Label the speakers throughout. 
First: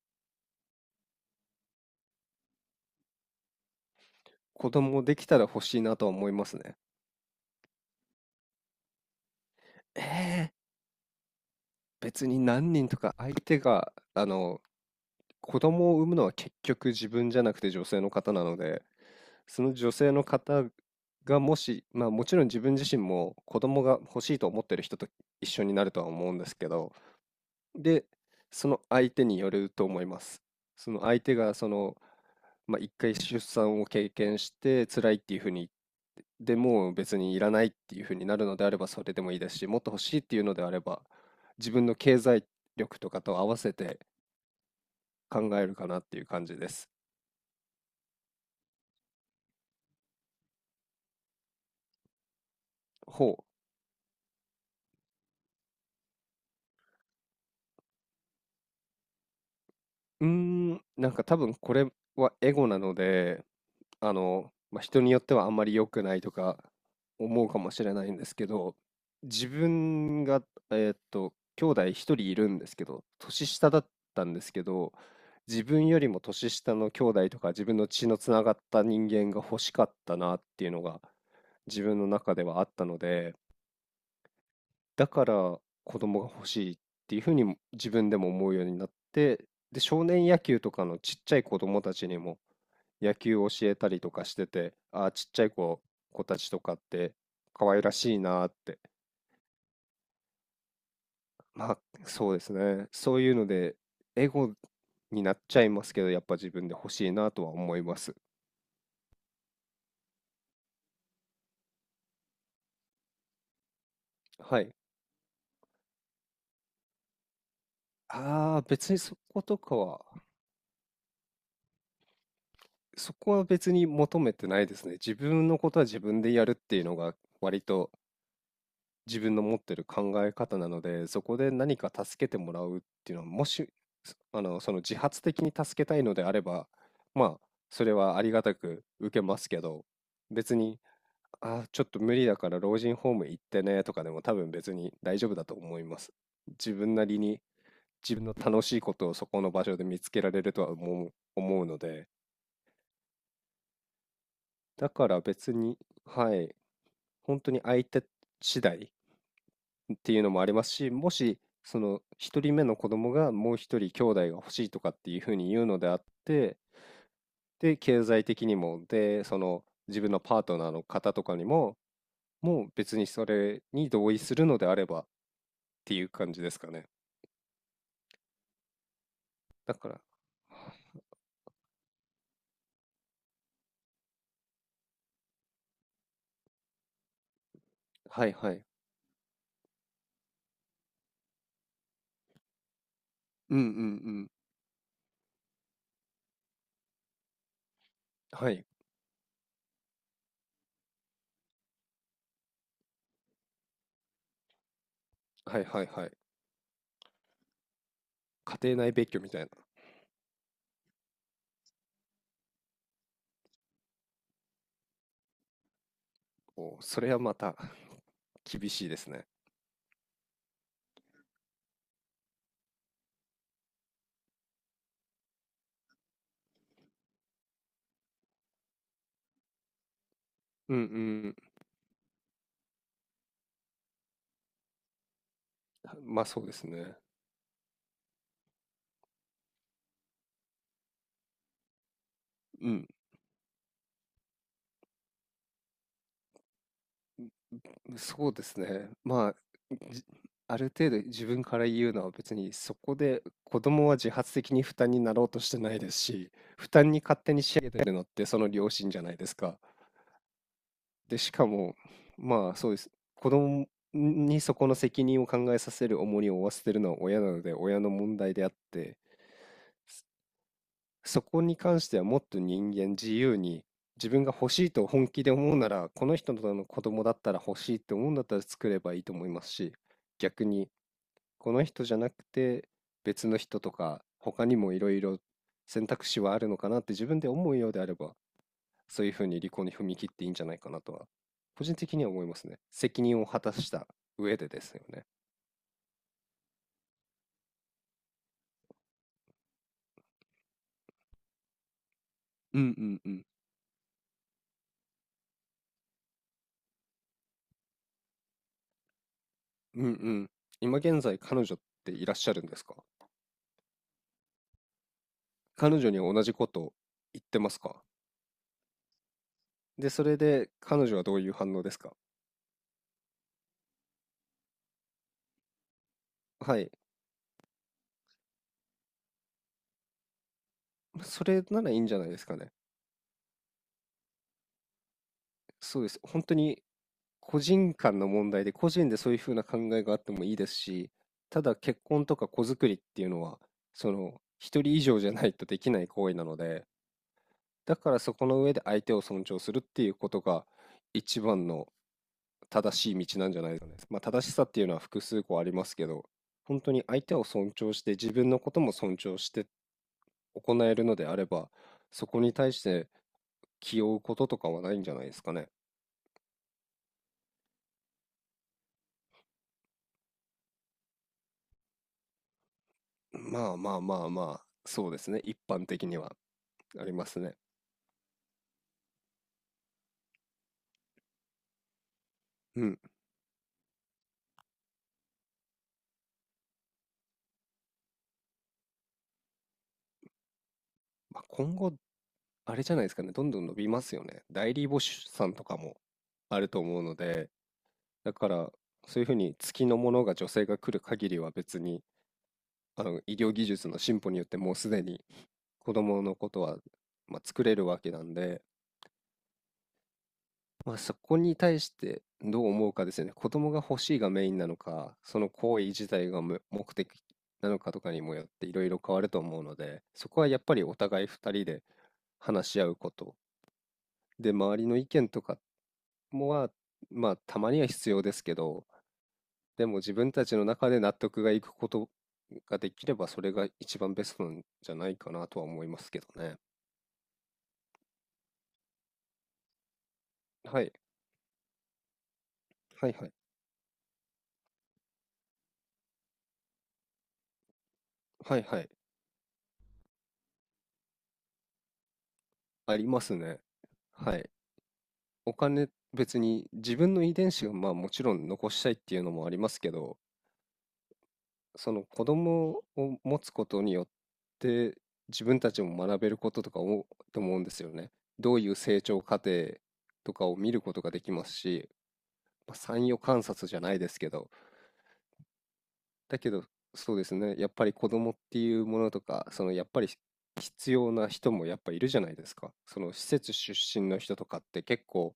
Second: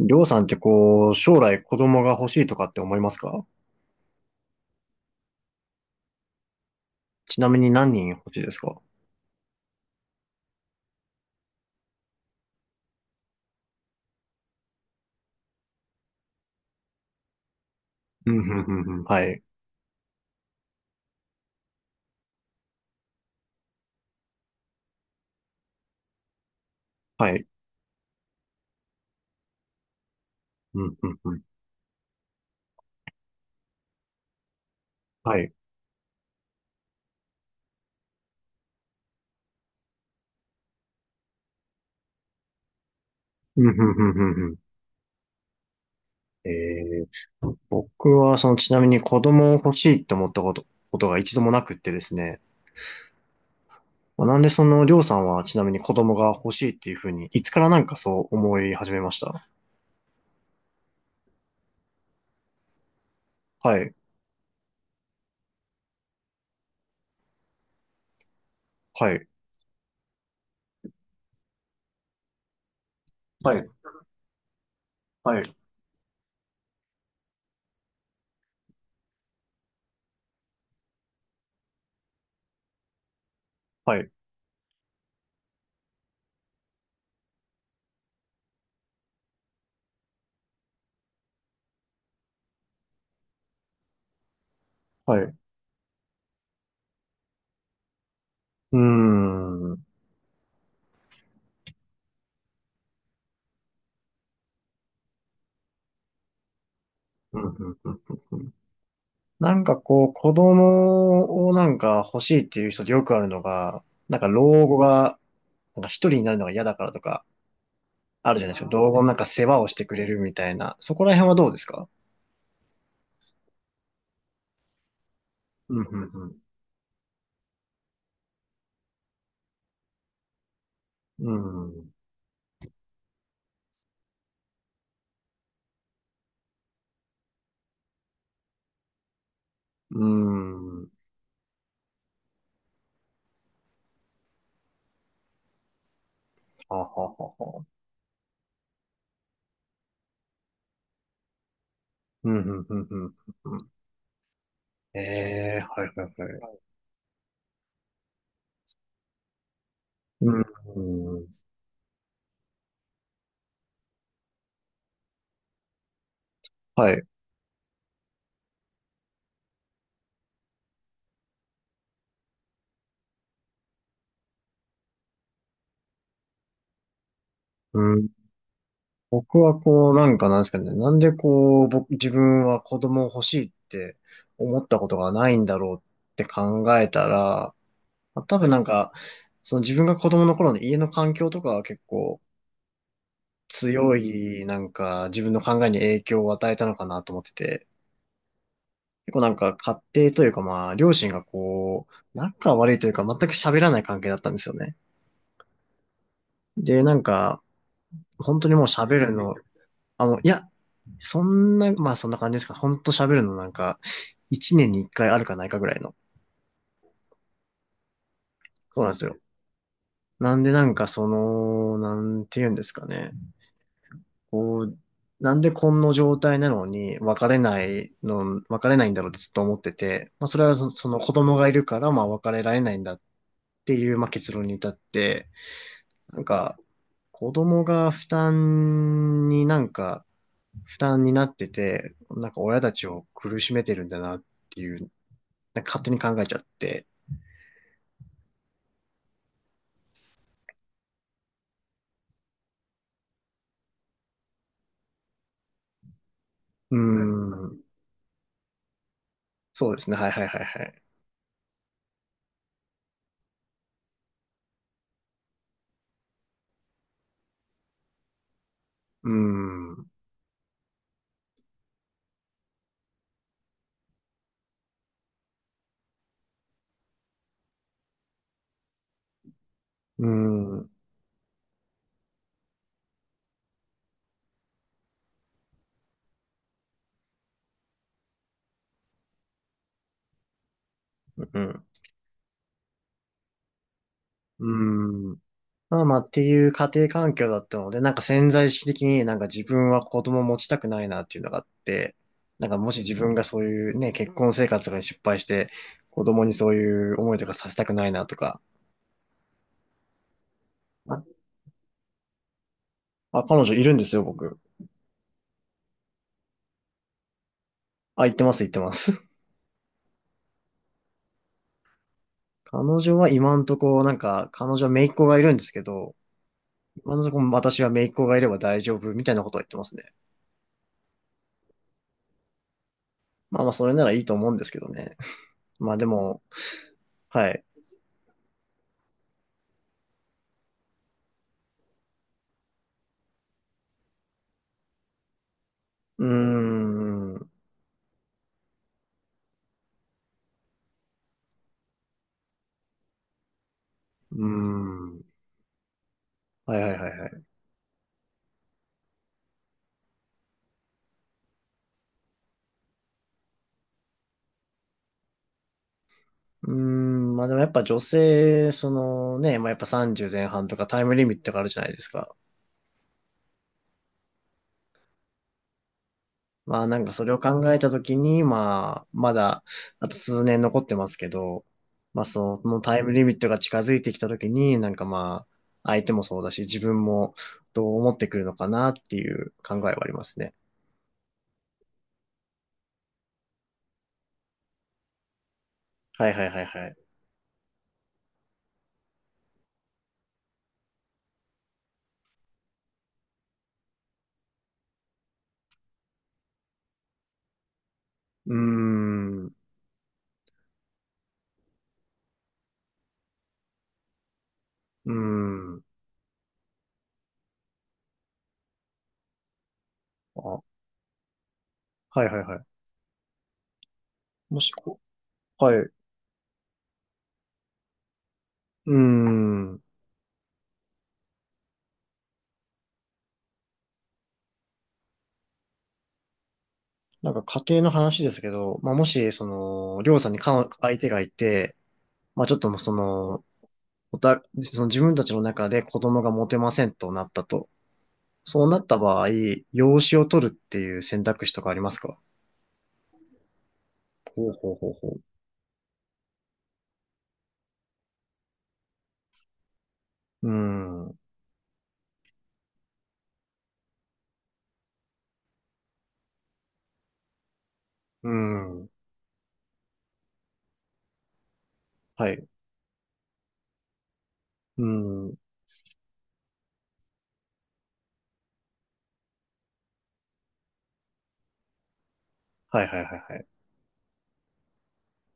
Speaker 1: りょうさんってこう、将来子供が欲しいとかって思いますか？
Speaker 2: 子供できたら欲しいなとは思いますね。
Speaker 1: ちなみに何人欲しいですか？
Speaker 2: えー別に何人とか相手が、子供を産むのは結局自分じゃなくて女性の
Speaker 1: う
Speaker 2: 方
Speaker 1: ん、う
Speaker 2: なの
Speaker 1: ん、う
Speaker 2: で、
Speaker 1: ん、うん。はい。
Speaker 2: その女性の方がもし、まあもちろん自分自身も子供が欲しいと思ってる人と一緒になるとは思うんですけど、
Speaker 1: はい。
Speaker 2: で、その相手によると思います。
Speaker 1: う
Speaker 2: そ
Speaker 1: ん、
Speaker 2: の
Speaker 1: うん、
Speaker 2: 相
Speaker 1: う
Speaker 2: 手
Speaker 1: ん。
Speaker 2: がまあ、一回出産を経験して辛いって
Speaker 1: は
Speaker 2: いうふう
Speaker 1: い。
Speaker 2: に、でもう別にいらないっていうふうになるのであればそれでもいいですし、もっと欲しいっていうのであれば、自分の経済力とかと合わ
Speaker 1: うん、う
Speaker 2: せ
Speaker 1: ん、
Speaker 2: て
Speaker 1: うん、うん。うん。
Speaker 2: 考えるかなっていう感
Speaker 1: え
Speaker 2: じです。
Speaker 1: 僕はそのちなみに子供を欲しいって思ったことが一度もなくってですね。
Speaker 2: ほ
Speaker 1: まあ、なんでそのりょうさんはちなみに子供が欲しいっていうふうに、いつからなんかそう思い始めました？
Speaker 2: う。なんか多分これはエゴなので、
Speaker 1: はい。
Speaker 2: まあ、人によってはあんまり良くないとか思うかもしれないんですけど、
Speaker 1: はい。
Speaker 2: 自分が、兄弟一人いるんですけど、年
Speaker 1: はい。
Speaker 2: 下だったんですけど、
Speaker 1: はい。
Speaker 2: 自分よりも年下の兄弟とか自分の血のつながった人間が欲しかったなっていうのが自分の中ではあったので、
Speaker 1: はい。
Speaker 2: だから子供が欲しいっていうふうにも自分でも思うようになって、で、少年野球とかのちっちゃい子供たちにも野球を教えたりとかしてて、ああ、
Speaker 1: はい。
Speaker 2: ちっ
Speaker 1: う
Speaker 2: ちゃい子たちとかって可愛らしいなーっ
Speaker 1: ー
Speaker 2: て。
Speaker 1: ん。うん、
Speaker 2: まあ、そうですね。そういうので、エゴになっちゃいますけど、やっぱ自分で欲しいな
Speaker 1: うん、
Speaker 2: と
Speaker 1: う
Speaker 2: は思
Speaker 1: ん、
Speaker 2: います。
Speaker 1: うん。なんかこう、子供をなんか欲しいっていう人でよくあるのが、なんか
Speaker 2: は
Speaker 1: 老
Speaker 2: い。
Speaker 1: 後が、なんか一人になるのが嫌だからとか、あるじゃない
Speaker 2: あ
Speaker 1: で
Speaker 2: あ、
Speaker 1: すか。老
Speaker 2: 別に
Speaker 1: 後のなん
Speaker 2: そ
Speaker 1: か
Speaker 2: こ
Speaker 1: 世
Speaker 2: と
Speaker 1: 話をし
Speaker 2: か
Speaker 1: てく
Speaker 2: は、
Speaker 1: れるみたいな。そこら辺はどうですか？
Speaker 2: そこは別に求めてないですね。自分のこ
Speaker 1: う
Speaker 2: とは
Speaker 1: ん、
Speaker 2: 自分
Speaker 1: う
Speaker 2: で
Speaker 1: ん、
Speaker 2: やるっていうのが割と自分の持ってる考え方なので、そ
Speaker 1: う
Speaker 2: こで何
Speaker 1: ん。
Speaker 2: か助けてもらうっていうのは、もし、その自発的に助けたいのであれば、まあ、それはありがたく受けますけど、
Speaker 1: う
Speaker 2: 別
Speaker 1: ん。
Speaker 2: に、
Speaker 1: うん。
Speaker 2: ちょっと無理だから老人ホーム行ってねとかでも多分別に大丈夫だと思います。自
Speaker 1: は
Speaker 2: 分な
Speaker 1: は
Speaker 2: り
Speaker 1: は
Speaker 2: に
Speaker 1: は。
Speaker 2: 自分の楽しいことをそこの場所で見つけられるとは思うので、
Speaker 1: うん、うん、うん、うん。
Speaker 2: だ
Speaker 1: え、
Speaker 2: から別
Speaker 1: え
Speaker 2: に、
Speaker 1: ー、はい、はい、はい。
Speaker 2: は
Speaker 1: は
Speaker 2: い、
Speaker 1: い。
Speaker 2: 本当に相手次第っていう
Speaker 1: う
Speaker 2: のも
Speaker 1: ん、
Speaker 2: ありますし、も
Speaker 1: うん。
Speaker 2: し、その一人目の子供がもう一人兄弟が欲しいとかっていうふうに言うのであって、
Speaker 1: はい。
Speaker 2: で、経済的にも、で、その自分のパートナーの方とかにも、もう別にそれに同意するのであればっていう感じですかね。
Speaker 1: うん。僕は
Speaker 2: だか
Speaker 1: こう、
Speaker 2: ら、
Speaker 1: なんかなんですかね、なんでこう、僕、自分は子供欲しいって思ったことがないんだろうって考えたら、まあ、
Speaker 2: はい
Speaker 1: 多は分い。
Speaker 2: は
Speaker 1: な
Speaker 2: い。
Speaker 1: んか、その自分が子供の頃の家の環境とかは結構
Speaker 2: うんうんう
Speaker 1: 強
Speaker 2: ん。
Speaker 1: い、なんか自分の考えに影響を与えたのかなと思ってて、
Speaker 2: はい。
Speaker 1: 結構なんか家庭というかまあ、両親がこう、仲悪いというか全く喋らない関係だったんですよね。
Speaker 2: はいはいはい。
Speaker 1: で、なんか、本当に
Speaker 2: 家
Speaker 1: もう
Speaker 2: 庭内
Speaker 1: 喋
Speaker 2: 別
Speaker 1: る
Speaker 2: 居み
Speaker 1: の、
Speaker 2: たいな。
Speaker 1: あの、いや、そんな、まあそんな感じですか。ほんと喋るのなんか、一年に一回あるかないかぐらいの。
Speaker 2: お、それはまた 厳
Speaker 1: そう
Speaker 2: しい
Speaker 1: なん
Speaker 2: で
Speaker 1: です
Speaker 2: す
Speaker 1: よ。
Speaker 2: ね。
Speaker 1: なんでなんかその、なんて言うんですかね。こう、なんでこんな状態なのに別れないの、別れないんだろうってずっと思ってて、まあそれはそ
Speaker 2: うんう
Speaker 1: その子供
Speaker 2: ん。
Speaker 1: がいるから、まあ別れられないんだっていう、まあ結論に至って、な
Speaker 2: ま
Speaker 1: ん
Speaker 2: あそうで
Speaker 1: か、
Speaker 2: すね。
Speaker 1: 子供が負担になんか、負担になってて、なんか親
Speaker 2: う
Speaker 1: たち
Speaker 2: ん
Speaker 1: を苦しめてるんだなっていうなんか勝手に考えちゃって。
Speaker 2: そうですね。まあ、じある程度自分から言うのは別にそこで子供は自発的に負担になろうとしてないですし、負
Speaker 1: うー
Speaker 2: 担に勝手に仕
Speaker 1: ん。
Speaker 2: 上げてるのってその両親じゃないですか。
Speaker 1: そうですね。はいはいはいはい。
Speaker 2: で、しかも、まあそうです。子供にそこの責任を考えさせる重荷を負わせてるのは親なので親の問題であって、
Speaker 1: うーん。う
Speaker 2: そこに関してはもっと人間自由に自分が欲しいと本気で思うなら、この人の子供だったら欲しいって思うんだったら作ればいいと思いますし、
Speaker 1: ー
Speaker 2: 逆に
Speaker 1: ん。
Speaker 2: この人じゃなくて別の人とか他にもいろいろ選択肢はあるのかなって自分で思うようであればそういうふうに離婚に踏み切っていいんじゃないかなとは
Speaker 1: う
Speaker 2: 個
Speaker 1: ん。
Speaker 2: 人的には思いますね。責任を果たした上
Speaker 1: う
Speaker 2: でですよね。
Speaker 1: ーん。まあまあっていう家庭環境だったので、なんか潜在意識的になんか自分は子供を持ちたくないなっていうのがあって、なんか
Speaker 2: う
Speaker 1: も
Speaker 2: ん
Speaker 1: し
Speaker 2: う
Speaker 1: 自
Speaker 2: んう
Speaker 1: 分が
Speaker 2: ん
Speaker 1: そういうね、結婚生活が失敗して、子供にそういう思いとかさせたくないなとか。
Speaker 2: うんうん。今現
Speaker 1: あ、
Speaker 2: 在彼女っていらっしゃるんですか？
Speaker 1: 彼女いるんですよ、僕。
Speaker 2: 彼女に同じこと言ってますか？
Speaker 1: あ、言ってます、言ってます。
Speaker 2: でそれで彼女はどういう反応ですか？
Speaker 1: 彼女は今んとこ、なんか、彼女は姪っ子がいるんですけど、
Speaker 2: はい、
Speaker 1: 今のところ私は姪っ子がいれば大丈夫みたいなことを言ってますね。
Speaker 2: それならいいんじゃないですかね。
Speaker 1: まあまあ、それならいいと思うんですけどね。まあ
Speaker 2: そう
Speaker 1: で
Speaker 2: です。
Speaker 1: も、
Speaker 2: 本当に
Speaker 1: は
Speaker 2: 個
Speaker 1: い。
Speaker 2: 人間の問題で個人でそういうふうな考えがあってもいいですし、ただ結婚とか子作りっていうのは、その一人以上じゃないとできない
Speaker 1: うー
Speaker 2: 行為なので、
Speaker 1: ん、う
Speaker 2: だからそこの上で相手を尊重するっていうことが一番の正しい道なんじゃないですかね。まあ
Speaker 1: ー
Speaker 2: 正しさっていうのは複
Speaker 1: ん。
Speaker 2: 数個ありますけど、
Speaker 1: は
Speaker 2: 本
Speaker 1: いは
Speaker 2: 当
Speaker 1: い
Speaker 2: に
Speaker 1: はい
Speaker 2: 相
Speaker 1: は
Speaker 2: 手を
Speaker 1: い。
Speaker 2: 尊重して自分のことも尊重して行えるのであれば、そこに対して気負うこととかはないんじゃないですかね。
Speaker 1: うーん、まあでもやっぱ女性、そのね、まあやっぱ30前半とかタイムリミットがあるじゃないですか。
Speaker 2: まあまあまあまあ、そうですね、一般的には。
Speaker 1: まあなん
Speaker 2: あ
Speaker 1: か
Speaker 2: り
Speaker 1: そ
Speaker 2: ま
Speaker 1: れを
Speaker 2: すね。
Speaker 1: 考えたときに、まあ、まだあと数年残ってますけど、まあその
Speaker 2: う
Speaker 1: タ
Speaker 2: ん。
Speaker 1: イムリミットが近づいてきたときに、なんかまあ、相手もそうだし、自分もどう思ってくるのかなっていう考えはありますね。
Speaker 2: まあ、今後、あれじゃないですかね、どんどん伸びますよね。代理母子さんとかも
Speaker 1: はいはい
Speaker 2: あ
Speaker 1: はい
Speaker 2: ると
Speaker 1: はい。
Speaker 2: 思うので、だから、そういうふうに月のものが女性が来る限りは別に、医療技術の進歩によってもうすでに子供のことは、まあ、作れるわけなん
Speaker 1: うー
Speaker 2: で、
Speaker 1: ん、う
Speaker 2: まあ、そこに対してどう思うかですよね。子供が欲しいがメインなの
Speaker 1: ー
Speaker 2: か、その行
Speaker 1: ん。
Speaker 2: 為自体が目的なのかとかにもよっていろいろ変わると思うので、そ
Speaker 1: あ、
Speaker 2: こはやっ
Speaker 1: は
Speaker 2: ぱりお互い2人で
Speaker 1: いはいはい。
Speaker 2: 話し合うことで、
Speaker 1: もし
Speaker 2: 周りの
Speaker 1: こ、
Speaker 2: 意見とか
Speaker 1: はい。う
Speaker 2: もは、まあ、たまには必要ですけど、
Speaker 1: ーん。
Speaker 2: でも自分たちの中で納得がいくことができれば、それが一番ベストなんじゃないかなとは思いますけどね。
Speaker 1: なんか家庭の話ですけど、まあもし、その、りょうさんにか
Speaker 2: はい。
Speaker 1: 相手がいて、まあちょっともうそ
Speaker 2: はいはい。
Speaker 1: の、その自分たちの中で子供が持てませんとなったと。
Speaker 2: はい
Speaker 1: そうな
Speaker 2: は
Speaker 1: っ
Speaker 2: い。
Speaker 1: た場合、養子を取るっていう選択肢とかありますか？
Speaker 2: ありますね。は
Speaker 1: ほ
Speaker 2: い。
Speaker 1: うほうほうほう。
Speaker 2: お金、別に自分の遺伝子をまあもちろん残したいっていうのもありますけど、
Speaker 1: うーん。う
Speaker 2: その子供を持つことによって自分たちも学べることとか思うと思うんですよね。
Speaker 1: ー
Speaker 2: どういう
Speaker 1: ん。
Speaker 2: 成長過程とかを見ることができますし、
Speaker 1: はい。う
Speaker 2: まあ、参与観察じゃないですけど、
Speaker 1: ーん。
Speaker 2: だけどそうですね、やっぱり子供っていうものとか、そのやっぱり必要な人もやっぱいるじゃないですか。
Speaker 1: はいは
Speaker 2: そ
Speaker 1: い
Speaker 2: の
Speaker 1: はい
Speaker 2: 施
Speaker 1: はい。
Speaker 2: 設出身の人とかって結構、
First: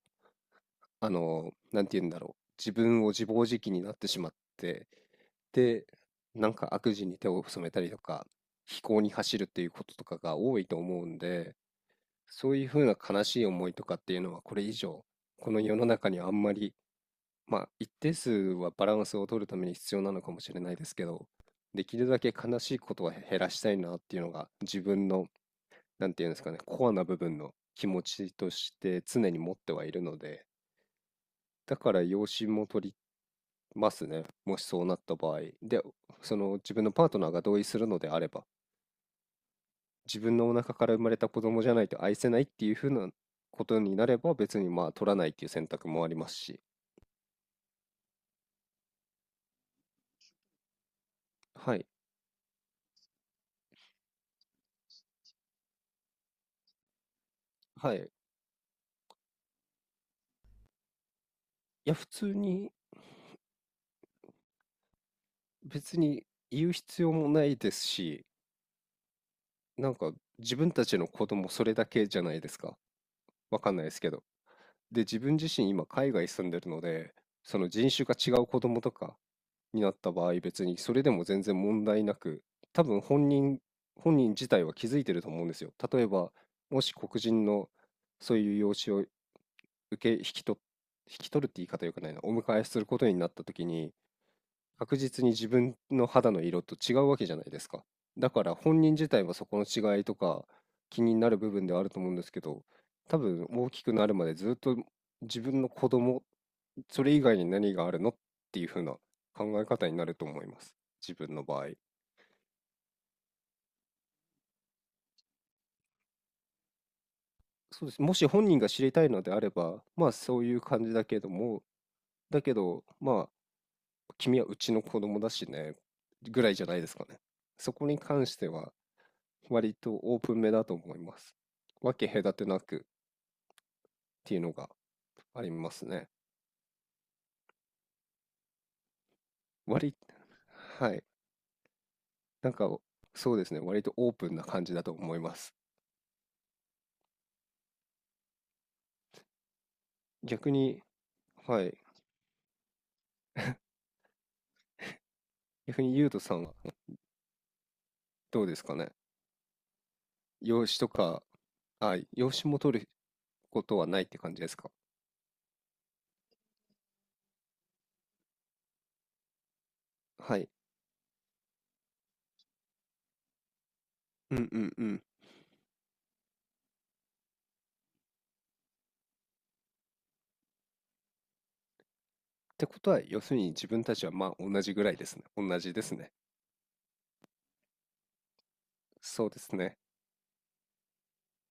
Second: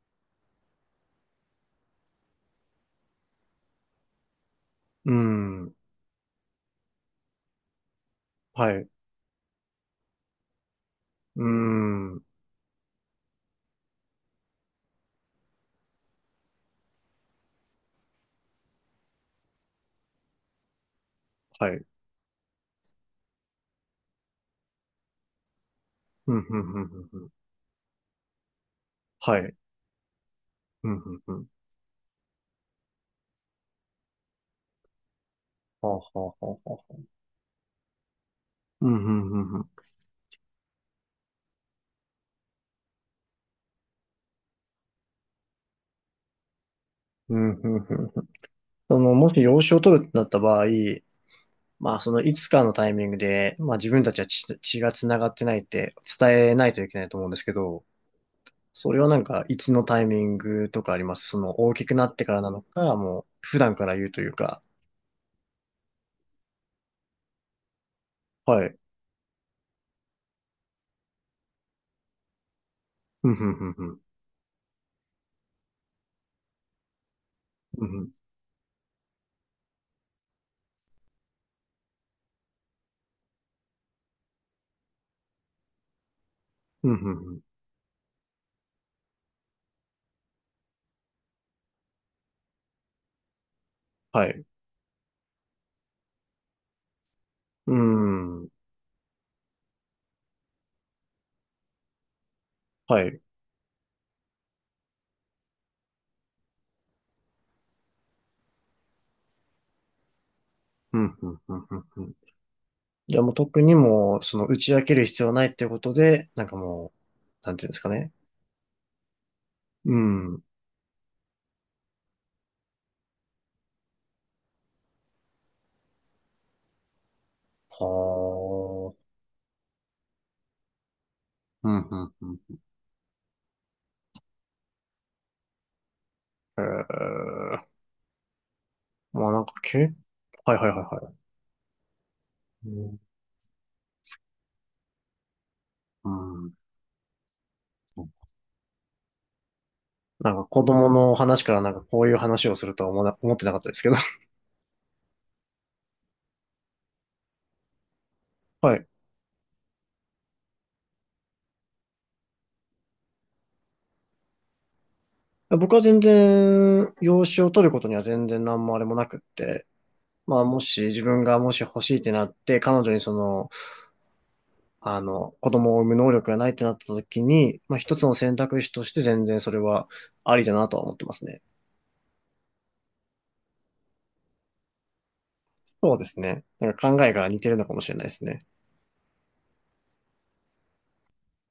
Speaker 2: なんて言うんだろう、自分を自暴自棄になってしまって、
Speaker 1: うーん。
Speaker 2: で、なんか悪事に手を染めたりとか、
Speaker 1: はい。
Speaker 2: 非
Speaker 1: う
Speaker 2: 行に走るっていうこととかが多いと思うん
Speaker 1: ー
Speaker 2: で、
Speaker 1: ん。
Speaker 2: そういうふうな悲しい思いとかっていうのはこれ以上、この世の中にあんまり、まあ一定数はバランスを取るために必要なのかもしれないですけど、
Speaker 1: はい。
Speaker 2: できるだけ悲しいことは減らしたいなっていうのが自分の、なんていうん
Speaker 1: う
Speaker 2: です
Speaker 1: ん、
Speaker 2: か
Speaker 1: う
Speaker 2: ね、
Speaker 1: ん、うん、う
Speaker 2: コアな
Speaker 1: ん。
Speaker 2: 部
Speaker 1: うん。
Speaker 2: 分の気持ちとして常
Speaker 1: は
Speaker 2: に持
Speaker 1: い。
Speaker 2: ってはいるので、
Speaker 1: うん、うん、うん。
Speaker 2: だから養子も取りますね。もしそうなった場合。で、
Speaker 1: はあ、は
Speaker 2: そ
Speaker 1: あ、
Speaker 2: の
Speaker 1: はあ、
Speaker 2: 自
Speaker 1: は
Speaker 2: 分の
Speaker 1: あ。
Speaker 2: パートナーが同意するのであれば、
Speaker 1: うん、うん、うん、うん。
Speaker 2: 自分のお腹から生まれた子供じゃないと愛せないっていうふうなことになれば、別にまあ取らないっていう選択もありますし。
Speaker 1: うん、うん、うん。その、もし養子を取るってなった場合、
Speaker 2: はい。
Speaker 1: まあ、そのいつかのタイミングで、まあ自分たちは血が繋がってないって伝えないといけないと思うんですけど、
Speaker 2: はい。い
Speaker 1: それはなんかいつのタイミングとかありますその大き
Speaker 2: や、
Speaker 1: くな
Speaker 2: 普
Speaker 1: ってか
Speaker 2: 通
Speaker 1: らなの
Speaker 2: に
Speaker 1: か、もう普段から言うというか、
Speaker 2: 別に言う必要もないですし、
Speaker 1: はい。
Speaker 2: なんか自分たちの子供それだけじゃないですか。
Speaker 1: うん、ふん
Speaker 2: わ
Speaker 1: ふ
Speaker 2: か
Speaker 1: ん
Speaker 2: ん
Speaker 1: ふ
Speaker 2: ないで
Speaker 1: ん。
Speaker 2: すけど。で、自分自身今海外住んでるので、その
Speaker 1: うん
Speaker 2: 人
Speaker 1: ふ
Speaker 2: 種
Speaker 1: ん、
Speaker 2: が違う子供とか、になった場合、別にそれでも全然問題なく、多分本人自体は気づいてると思うんですよ。例えば、も
Speaker 1: う
Speaker 2: し
Speaker 1: ん
Speaker 2: 黒
Speaker 1: ふんふん。
Speaker 2: 人のそういう養子を受け、引き取っ、引き取るって言い方よくないな、お迎えすることになった時に、
Speaker 1: はい。う
Speaker 2: 確実に自分の肌の色と違うわけじゃないですか。だか
Speaker 1: ん。
Speaker 2: ら本人自体はそこの違いとか気になる部分ではあると思うんですけど、
Speaker 1: は
Speaker 2: 多
Speaker 1: い。
Speaker 2: 分大きくなるまでずっと自分の子供それ以外に何があるのっていう風な考え方になると思います。
Speaker 1: うん、
Speaker 2: 自
Speaker 1: ふ
Speaker 2: 分
Speaker 1: ん
Speaker 2: の
Speaker 1: ふん
Speaker 2: 場合。
Speaker 1: ふんふん。じゃあもう特にもう、その打ち明ける必要はないっていうことで、なんかもう、なんていうんです
Speaker 2: そ
Speaker 1: か
Speaker 2: うです。
Speaker 1: ね。
Speaker 2: もし本人が知りたいのであれば、
Speaker 1: う
Speaker 2: まあそ
Speaker 1: ん。
Speaker 2: ういう感じだけども、だけど、まあ、君はうちの子供だしね、ぐらいじゃないですかね。そこに関しては、
Speaker 1: はあ。
Speaker 2: 割とオープンめだと思います。
Speaker 1: うん、う
Speaker 2: 分け
Speaker 1: ん、う
Speaker 2: 隔て
Speaker 1: ん。
Speaker 2: なくっていうのがありますね。
Speaker 1: ええ。まあなんか経
Speaker 2: 割、
Speaker 1: はいはいは
Speaker 2: は
Speaker 1: い
Speaker 2: い。
Speaker 1: はい。
Speaker 2: なんか、そうですね。割とオープンな感じだと思います。
Speaker 1: うんうん。なんか
Speaker 2: 逆
Speaker 1: 子
Speaker 2: に、
Speaker 1: 供の話から
Speaker 2: は
Speaker 1: なん
Speaker 2: い。
Speaker 1: かこういう話をするとは思わな、思ってなかったですけど。
Speaker 2: 逆にゆうとさんはどうで す
Speaker 1: は
Speaker 2: か
Speaker 1: い。
Speaker 2: ね。養子とか、養子も取ることはないって感じですか。
Speaker 1: 僕は全然、養子を取ることには全然何もあれもなくって。
Speaker 2: は
Speaker 1: まあ
Speaker 2: い。
Speaker 1: もし自分がもし欲しいってなって、彼女にその、
Speaker 2: うんうんうん。
Speaker 1: あ
Speaker 2: っ
Speaker 1: の、子供を産む能力がないってなった時に、まあ一つの選択肢として全然それはありだなとは思ってますね。
Speaker 2: てことは、要するに自分たちはまあ同じぐらいですね。同じです
Speaker 1: そうで
Speaker 2: ね。
Speaker 1: すね。なんか考えが似てるのかもしれないですね。
Speaker 2: そうですね。